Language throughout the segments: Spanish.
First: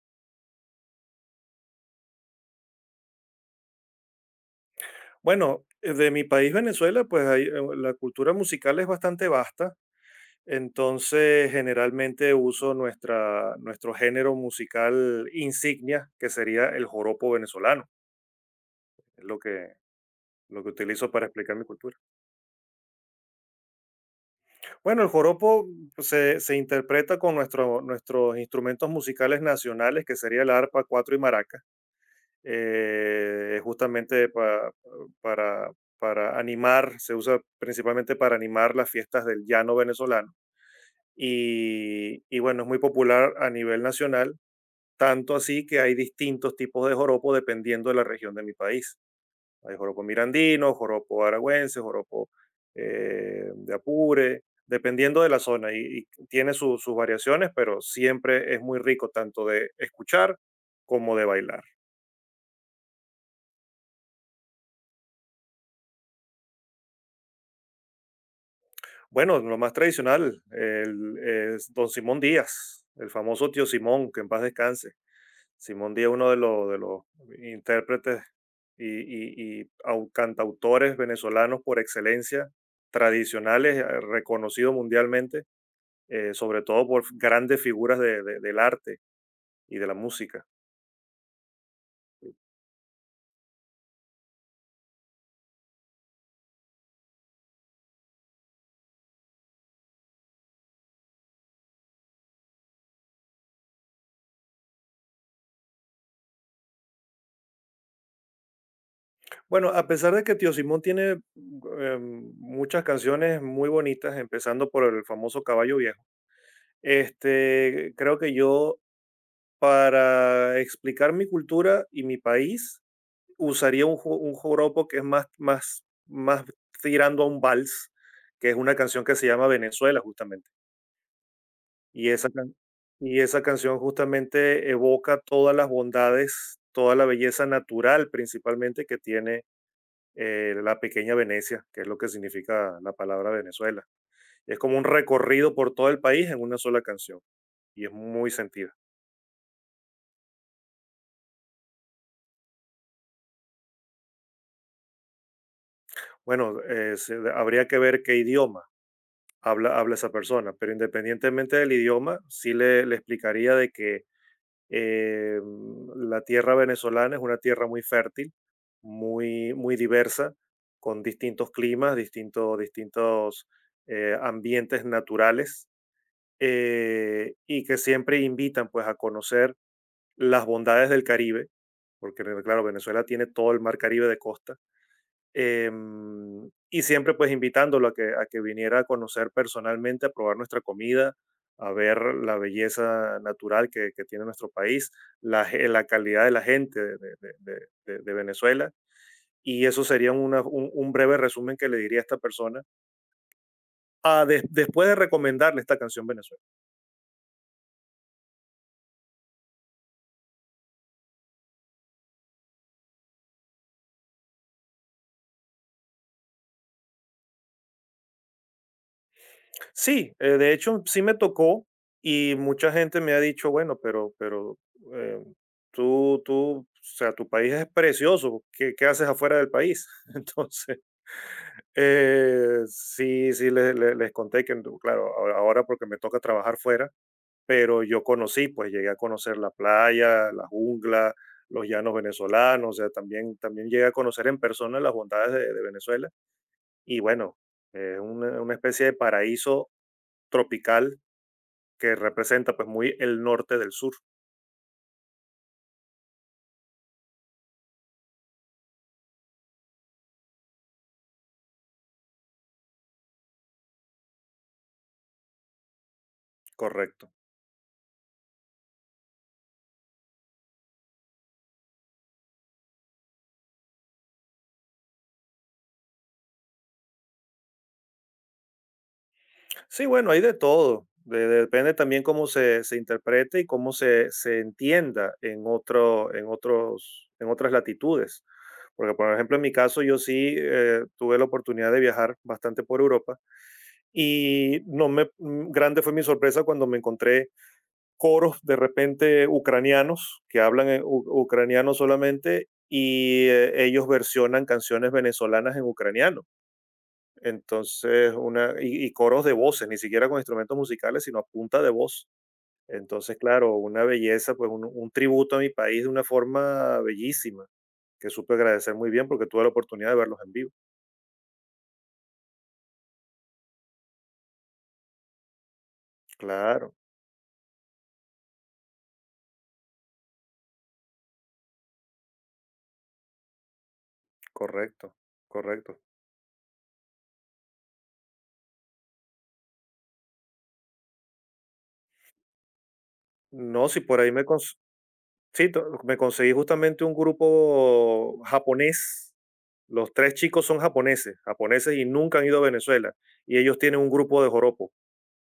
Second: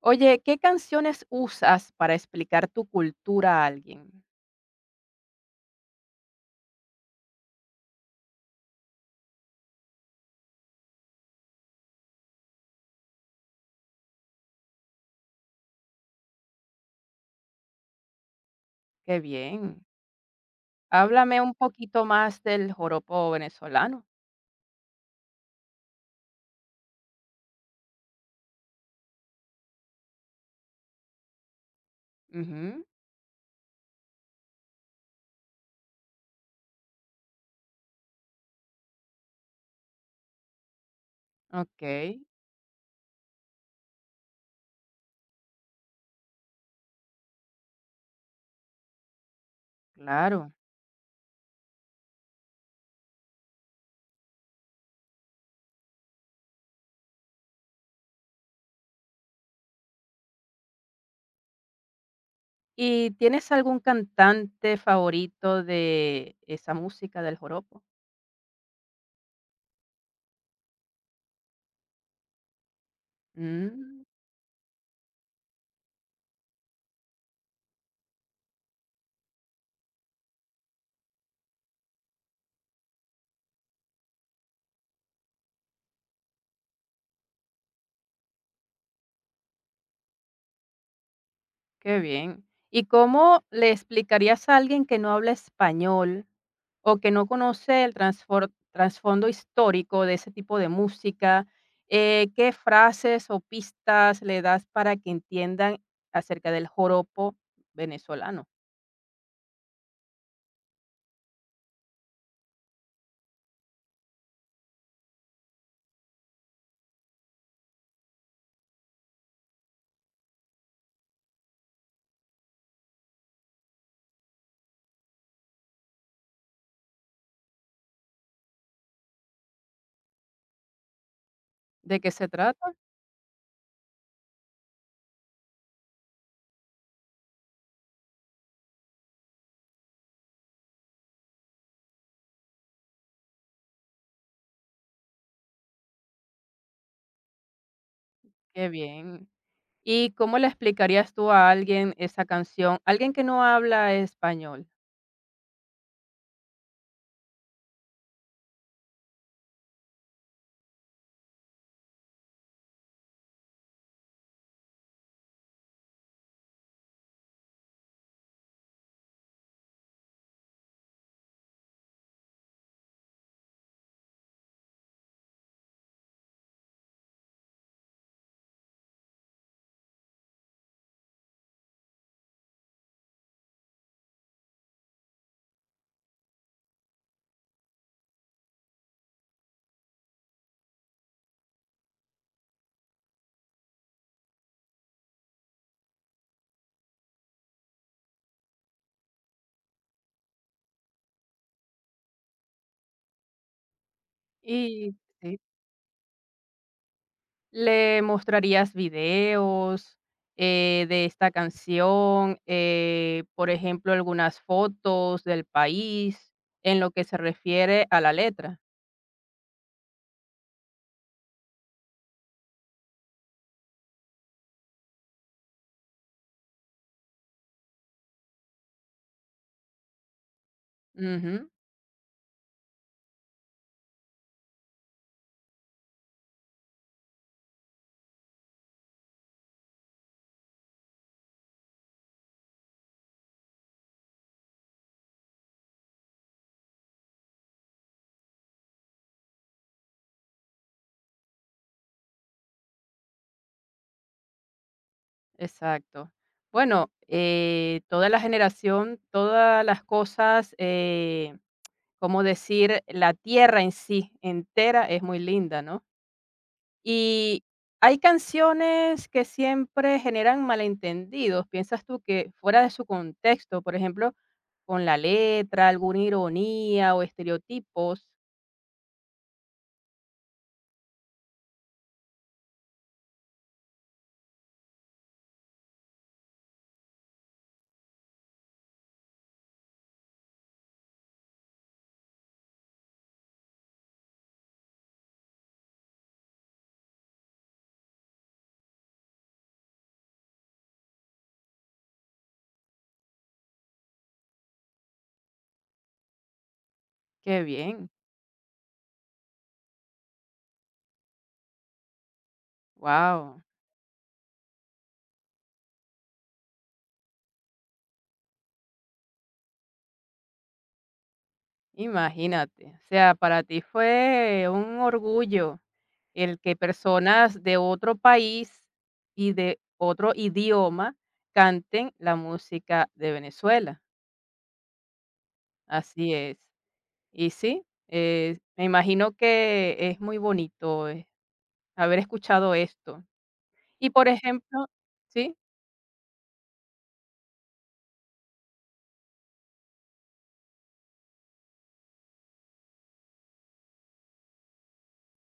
Oye, ¿qué canciones usas para explicar tu cultura a alguien? Bueno, de mi país, Venezuela, pues la cultura musical es bastante vasta, entonces generalmente uso nuestro género musical insignia, que sería el joropo venezolano, Qué es lo que, bien. lo que utilizo para Háblame un explicar mi cultura. poquito más del joropo venezolano. Bueno, el joropo se interpreta con nuestros instrumentos musicales nacionales, que sería el arpa, cuatro y maraca, Ujú, justamente para, para animar, se usa principalmente para animar las fiestas del llano venezolano okey, y bueno, es muy popular a nivel nacional, tanto así que hay distintos tipos de joropo dependiendo de la región de mi país. Hay joropo claro. mirandino, joropo aragüense, joropo de Apure, dependiendo de la zona y tiene sus variaciones, pero siempre es muy rico tanto de escuchar como de bailar. ¿Y tienes algún cantante favorito de esa música del joropo? Bueno, lo más tradicional, es Don Simón Díaz, el famoso tío Mm. Simón, que en paz descanse. Simón Díaz, uno de los intérpretes y cantautores venezolanos por excelencia, tradicionales, reconocido mundialmente, sobre todo por grandes figuras del arte y de la música. Qué bien. ¿Y cómo le explicarías a alguien que no habla español o que no conoce el trasfondo histórico de ese tipo de música? ¿Qué frases o pistas le das para que entiendan acerca del joropo venezolano? Bueno, a pesar de que Tío Simón tiene muchas canciones muy bonitas, empezando por el famoso Caballo Viejo, creo que yo para explicar mi cultura y mi país, usaría un joropo que es más, más, más tirando a un vals, que es una canción que se llama Venezuela, justamente. ¿De Y qué se esa, can- trata? y esa canción justamente evoca todas las bondades, toda la belleza natural principalmente que tiene la pequeña Venecia, que es lo que significa la palabra Venezuela. Es como un recorrido por todo el país en una sola canción y es muy Qué sentida. bien. ¿Y cómo le explicarías tú a alguien esa canción? Alguien que no habla español. Bueno, habría que ver qué idioma habla esa persona. Pero independientemente del idioma, sí le explicaría de que eh, la tierra venezolana es una tierra muy fértil, muy, muy diversa, con distintos climas, distintos ambientes naturales, y que siempre invitan pues a conocer las bondades del Caribe, porque claro, Venezuela tiene todo el mar Caribe de costa y siempre pues invitándolo a que, viniera a conocer personalmente, a probar nuestra comida, a ver la belleza natural que tiene nuestro país, la calidad de la gente de Venezuela. Y eso sería un breve resumen que le diría a esta persona, después Y de sí. recomendarle esta canción venezolana. ¿Le mostrarías videos, de esta canción? Por ejemplo, algunas fotos del país en lo que se refiere a la letra. Sí, de hecho sí me tocó y mucha gente me ha dicho, bueno, pero eh, tú, o sea, tu país es precioso, qué haces afuera del país? Entonces, Ujú, sí, sí, les conté que, no, claro, ahora ahora porque me toca trabajar fuera, pero yo conocí, pues llegué a conocer la playa, la jungla, los llanos venezolanos, o sea, también llegué a conocer en persona las bondades de Venezuela y bueno, es una especie de paraíso tropical que representa pues muy el norte del sur, exacto. Bueno, toda la generación, todas las cosas, como decir, la tierra en sí entera es muy linda, ¿no? correcto. Y hay canciones que siempre generan malentendidos. ¿Piensas tú que fuera de su contexto, por ejemplo, con la letra, alguna ironía o estereotipos? Sí, bueno, hay de todo, depende también cómo se interprete y cómo se entienda en, otro, en, otros, en otras latitudes. Porque, por ejemplo, en mi caso, yo sí tuve la oportunidad de viajar bastante por Europa y no me, mm, grande fue mi sorpresa cuando me encontré coros de repente ucranianos que hablan en ucraniano solamente y ellos versionan canciones venezolanas en ucraniano. Qué bien, Entonces, y coros de voces, ni siquiera con instrumentos musicales, sino a punta de voz. Entonces, wow, claro, una belleza, pues un tributo a mi país de una forma bellísima, que supe agradecer muy bien porque tuve la oportunidad de verlos en vivo. imagínate. O sea, para ti fue un orgullo el que Claro, personas de otro país y de otro idioma canten la música de Venezuela. correcto, correcto. Así es. Y sí, me imagino que es muy bonito, haber escuchado esto. No, si Y, por por ahí ejemplo, ¿sí? Me conseguí justamente un grupo japonés. Los tres chicos son japoneses y nunca han ido a Venezuela. Y ellos tienen un grupo de joropo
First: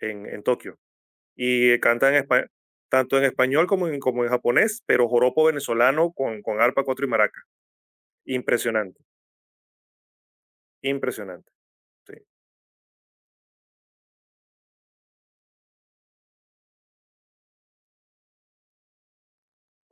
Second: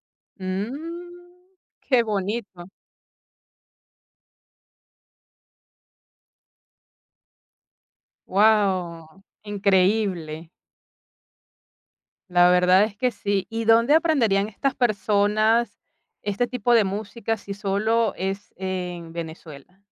en Tokio. Mm, y qué canta en espa- bonito. Tanto en español como como en japonés, pero joropo venezolano con arpa, cuatro y maraca. Impresionante, Wow, increíble. impresionante. Sí. La verdad es que sí. ¿Y dónde aprenderían estas personas este tipo de música si solo es en Venezuela?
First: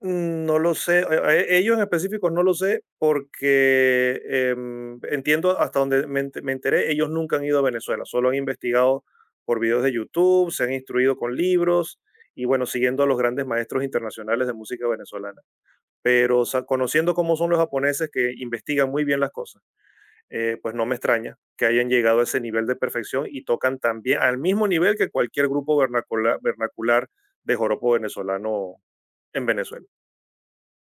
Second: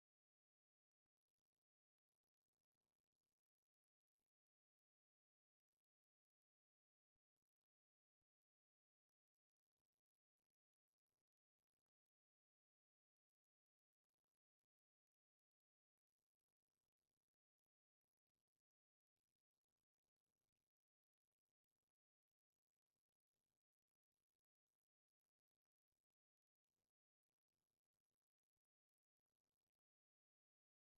No lo sé, ellos en específico no lo sé porque entiendo hasta donde me enteré, ellos nunca han ido a Venezuela, solo han investigado por videos de YouTube, se han instruido con libros y bueno, siguiendo a los grandes maestros internacionales de música venezolana, pero conociendo cómo son los japoneses que investigan muy bien las cosas pues no me extraña que hayan llegado a ese nivel de perfección y tocan también al mismo nivel que cualquier grupo vernacular de joropo venezolano en Venezuela.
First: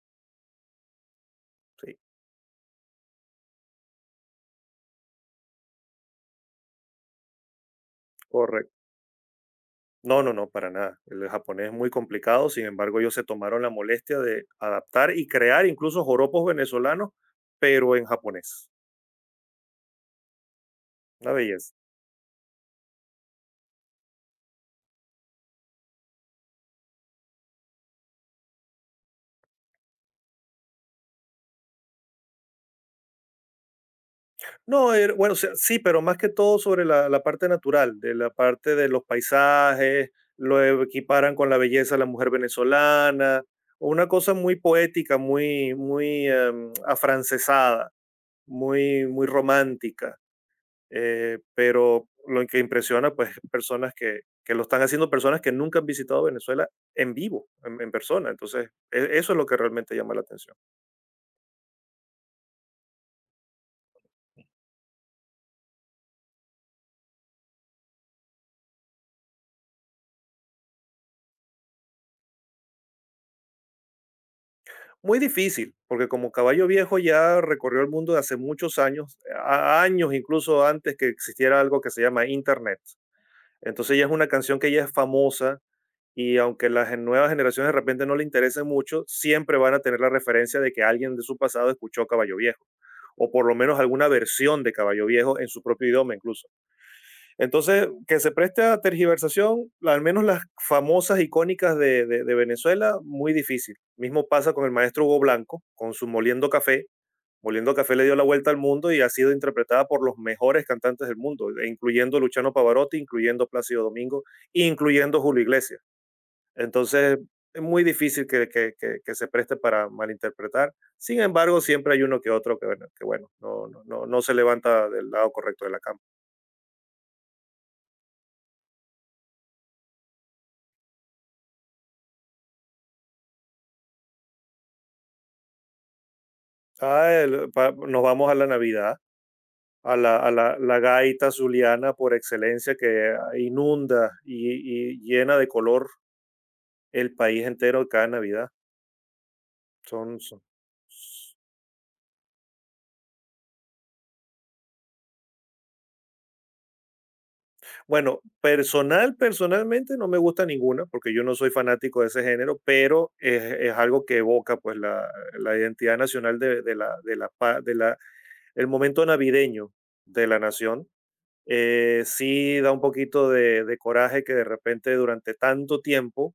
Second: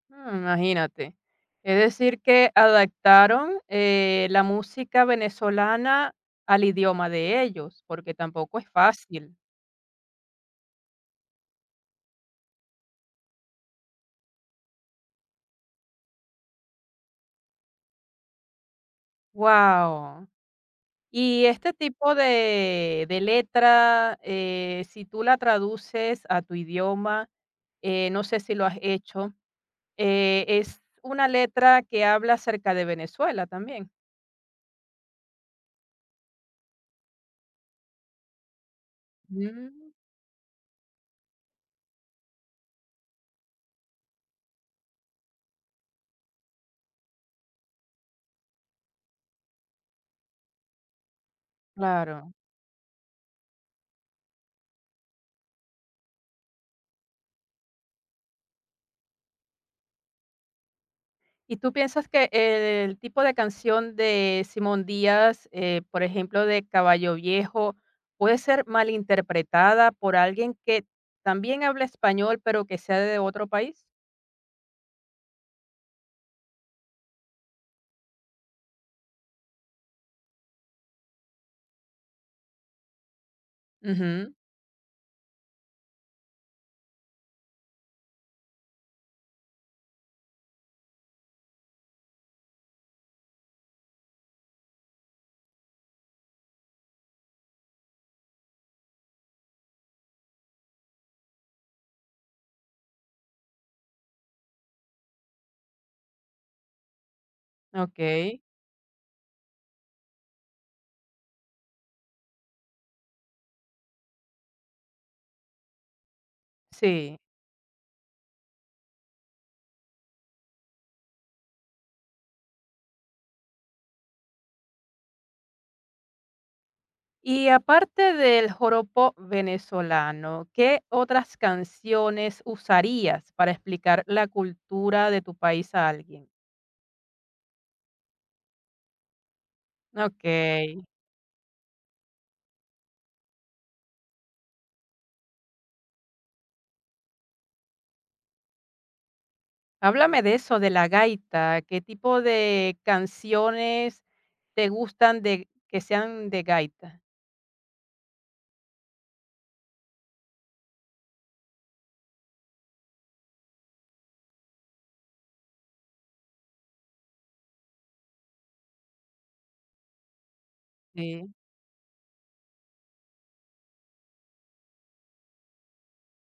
Mm, imagínate. Es Sí, decir, que adaptaron, la música venezolana al idioma de ellos, porque tampoco es correcto. fácil. No, no, no, para nada. El japonés es muy complicado, sin embargo, ellos se tomaron la molestia de adaptar y crear incluso joropos venezolanos, pero en japonés. Wow. Una Y este belleza. tipo de letra, si tú la traduces a tu idioma, no sé si lo has hecho, es una letra que habla acerca de Venezuela también. No, bueno, o sea, sí, pero más que todo sobre la parte natural, de la parte de los Mm. paisajes, lo equiparan con la belleza de la mujer venezolana, una cosa muy poética, muy, muy afrancesada, muy, muy romántica, pero Claro. lo que impresiona, pues, personas que lo están haciendo, personas que nunca han visitado Venezuela en vivo, en persona, entonces, eso es lo que realmente llama la atención. ¿Y tú piensas que el tipo de canción de Simón Díaz, por ejemplo, de Caballo Viejo, puede ser malinterpretada por alguien que también habla español, pero que sea de otro país? Muy difícil, porque como Caballo Viejo ya recorrió el mundo de hace muchos años, años incluso antes que existiera algo que se llama Internet. Entonces ya es una Ujú, canción que ya es famosa y aunque las nuevas generaciones de repente no le interesen mucho, siempre van a tener la referencia de que alguien de su pasado escuchó Caballo Viejo, o por lo menos alguna versión de Caballo Viejo en su propio idioma incluso. Entonces, que se preste a tergiversación, al menos las famosas icónicas de Venezuela, muy difícil. Mismo pasa con el maestro Hugo Blanco, con su Moliendo Café. Moliendo Café le dio la okey. vuelta al mundo y ha sido interpretada por los mejores cantantes del mundo, e incluyendo Luciano Pavarotti, incluyendo Plácido Domingo, incluyendo Julio Iglesias. Sí. Entonces, es muy difícil que se preste para malinterpretar. Sin embargo, siempre hay uno que otro que bueno no, no, no, no se levanta del lado correcto de la cama. Y aparte del joropo venezolano, ¿qué otras canciones usarías para explicar la cultura de tu país a alguien? Ah, nos vamos a la Navidad, Okey. la gaita zuliana por excelencia que inunda y llena de color el país entero cada Navidad. Son, Háblame de son- eso, de la gaita. ¿Qué tipo de canciones te gustan de que sean de gaita? Bueno, personalmente no me gusta ninguna porque yo no soy fanático de ese género, pero es algo que evoca pues la identidad nacional de la, pa- de la, el momento navideño de la nación Sí, sí da un poquito de coraje que de repente durante tanto tiempo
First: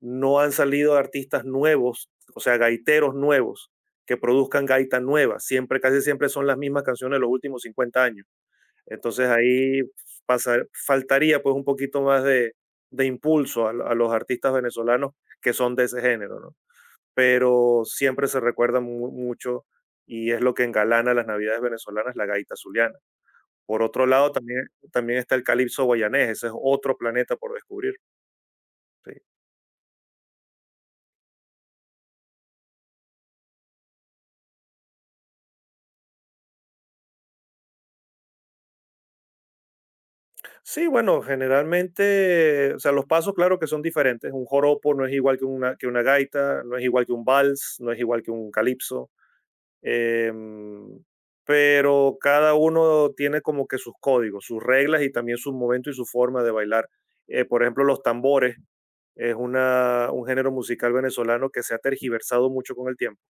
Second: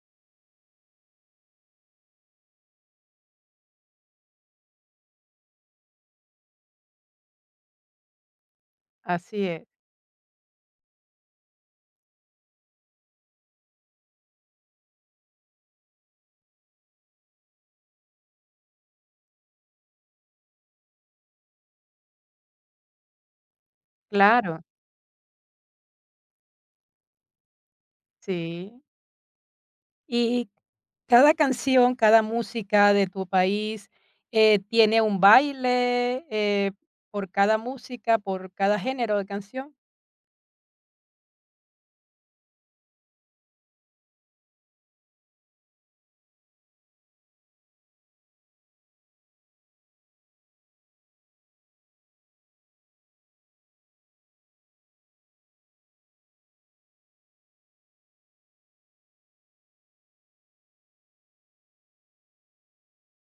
no han salido artistas nuevos, o sea, gaiteros nuevos que produzcan gaita nueva. Siempre, casi siempre son las mismas canciones de los últimos 50 años. Entonces así es. ahí faltaría pues un poquito más de impulso a, a los artistas venezolanos que son de ese género, ¿no? Pero siempre se recuerda mucho y es lo que engalana las navidades venezolanas, la gaita zuliana. Por otro lado, Claro, también, también está el calipso guayanés, ese es otro planeta por descubrir. sí. Sí. Y cada canción, cada música de tu país, ¿tiene un baile, por cada música, por cada género de canción? Sí, bueno, generalmente, o sea, los pasos, claro que son diferentes. Un joropo no es igual que que una gaita, no es igual que un vals, no es igual que un calipso. em, pero cada uno tiene como que sus códigos, sus reglas y también su momento y su forma de bailar. Por ejemplo, los tambores es un género musical venezolano que se ha tergiversado mucho con el tiempo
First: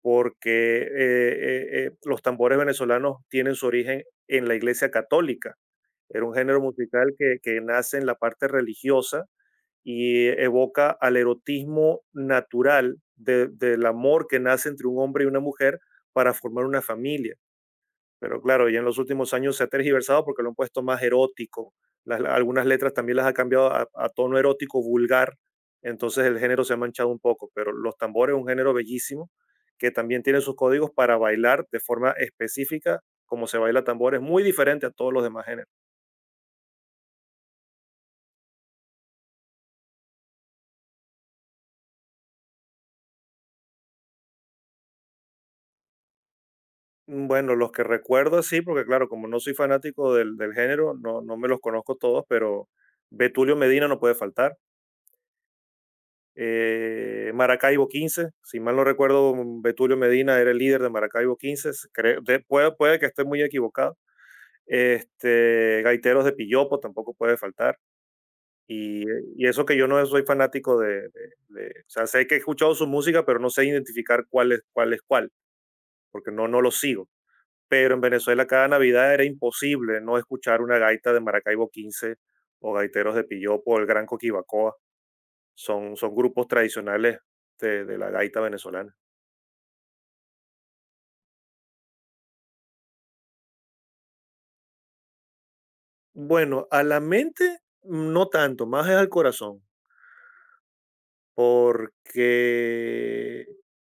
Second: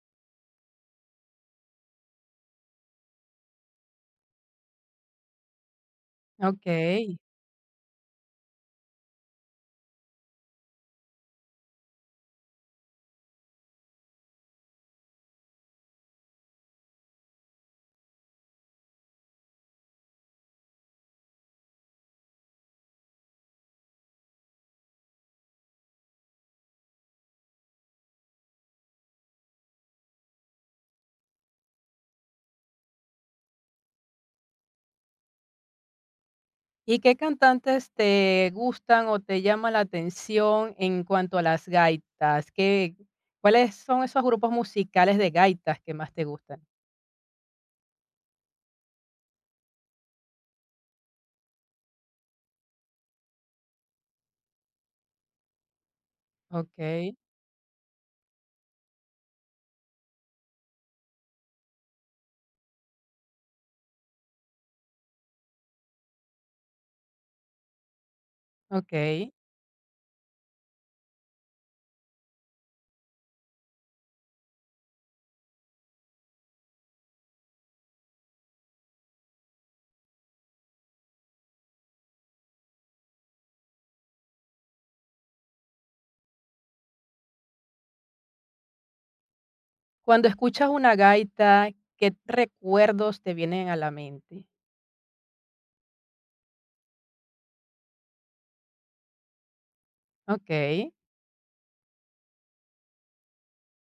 porque los tambores venezolanos tienen su origen en la iglesia católica. Era un género musical Okey. Que nace en la parte religiosa y evoca al erotismo natural del amor que nace entre un hombre y una mujer para formar una familia. Pero claro, ya en los últimos años se ha tergiversado porque lo han puesto más erótico. Algunas letras también las ha cambiado a tono erótico vulgar. Entonces el género se ha manchado un poco, pero los tambores es un género bellísimo que también tiene sus códigos para bailar de forma específica, como se baila tambor, es muy diferente a todos los demás géneros. ¿Y qué cantantes te gustan o te llama la atención en cuanto a las gaitas? ¿Qué cuáles son esos grupos musicales de gaitas que más te gustan? Bueno, los que recuerdo sí, porque claro, como no soy fanático del género, no, no me los conozco todos, pero Betulio Medina no puede faltar. Okey, Maracaibo 15, si mal no recuerdo, Betulio Medina era el líder de Maracaibo 15, creo, puede que esté muy equivocado. Gaiteros de Pillopo tampoco puede faltar. Y, okey. y eso que yo no soy fanático o sea, sé que he escuchado su música, pero no sé identificar cuál es cuál porque no lo sigo. Pero en Venezuela cada Navidad era imposible no escuchar una gaita de Maracaibo 15 o Gaiteros de Pillopo o el Gran Coquibacoa son grupos tradicionales de la gaita venezolana. Cuando escuchas una gaita, ¿qué recuerdos te vienen a la mente? Bueno, a la mente no tanto, más es al corazón, Okey, porque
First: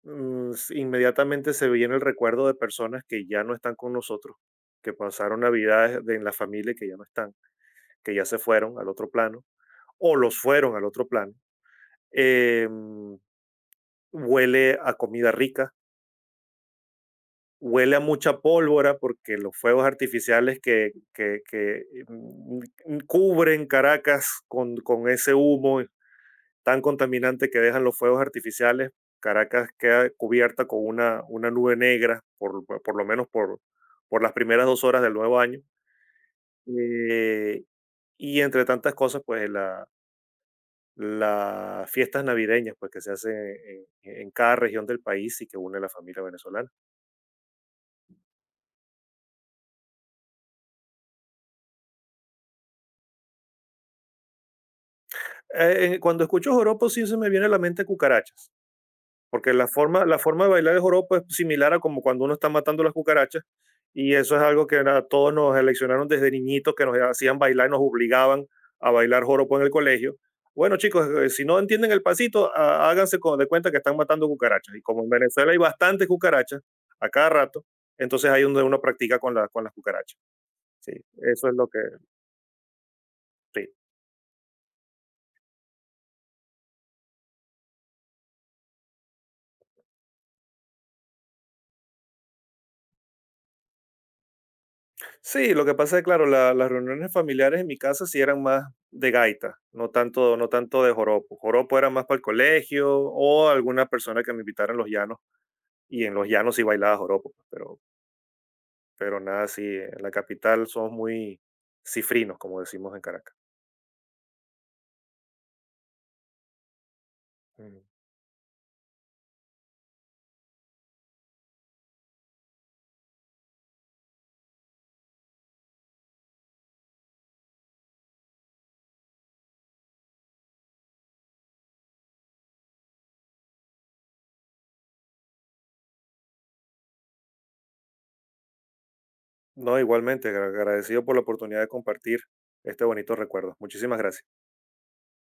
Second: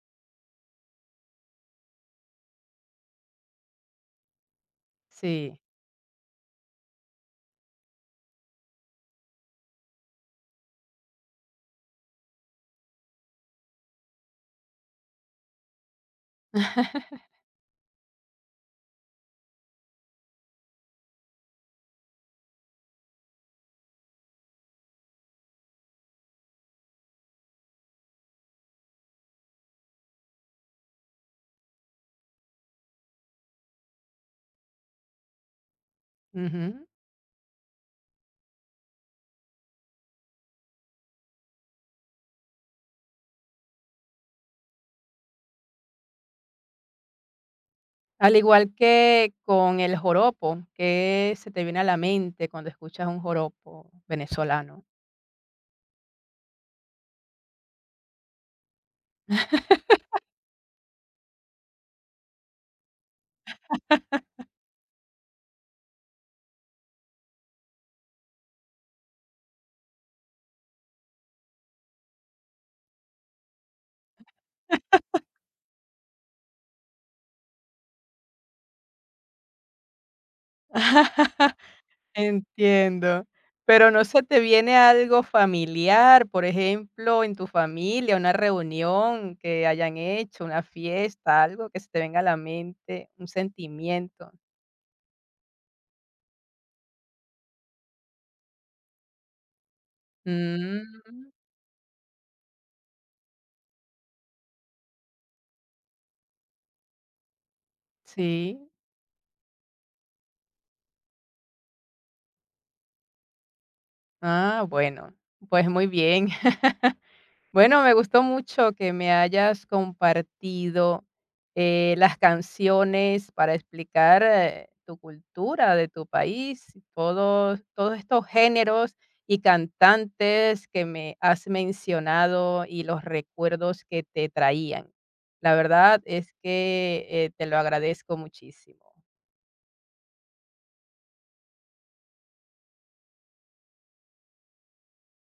inmediatamente se viene el recuerdo de personas que ya no están con nosotros, que pasaron sí, navidades en la familia y que ya no están, que ya se fueron al otro plano o los fueron al otro plano. Em, Huele a comida rica, huele a mucha pólvora porque los fuegos artificiales cubren Caracas con ese humo tan contaminante que dejan los fuegos artificiales, Caracas queda cubierta con una nube negra, por lo menos por las primeras 2 horas del nuevo año. ujú. Eh, y entre tantas cosas, pues las fiestas navideñas pues, que se hacen en en cada región del país y que une a la familia venezolana. Al igual que con el joropo, ¿qué se te viene a la mente cuando escuchas un joropo venezolano? Cuando escucho joropo sí se me viene a la mente cucarachas, porque la forma de bailar el joropo es similar a como cuando uno está matando las cucarachas, y eso es algo que a todos nos eleccionaron desde niñitos, que nos hacían bailar, nos obligaban a bailar joropo en el colegio. Bueno, chicos, si no entienden el pasito, háganse de cuenta que están matando cucarachas. Y como en Venezuela hay bastantes cucarachas a cada rato, entonces ahí donde uno practica con las cucarachas. Sí, eso es lo que... Entiendo. Sí. Pero, ¿no se te viene algo familiar? Por ejemplo, en tu familia, una reunión que hayan hecho, una fiesta, algo que se te venga a la mente, un sentimiento. Sí, lo que pasa es claro, las reuniones familiares en mi casa sí eran más de gaita, no tanto, no tanto Mm, de joropo. Joropo era más para el colegio o alguna persona que me invitara en los llanos. Y en los llanos sí bailaba joropo, pues, sí. pero nada, sí, en la capital somos muy cifrinos, como decimos en Caracas. Ah, bueno, pues muy bien. Mm. Bueno, me gustó mucho que me hayas compartido, las canciones para explicar, tu cultura de tu país, todos estos géneros y cantantes que me has mencionado y los recuerdos que te traían. La verdad es que, te lo agradezco muchísimo. No, igualmente, agradecido por la oportunidad de compartir este bonito recuerdo. Muchísimas gracias.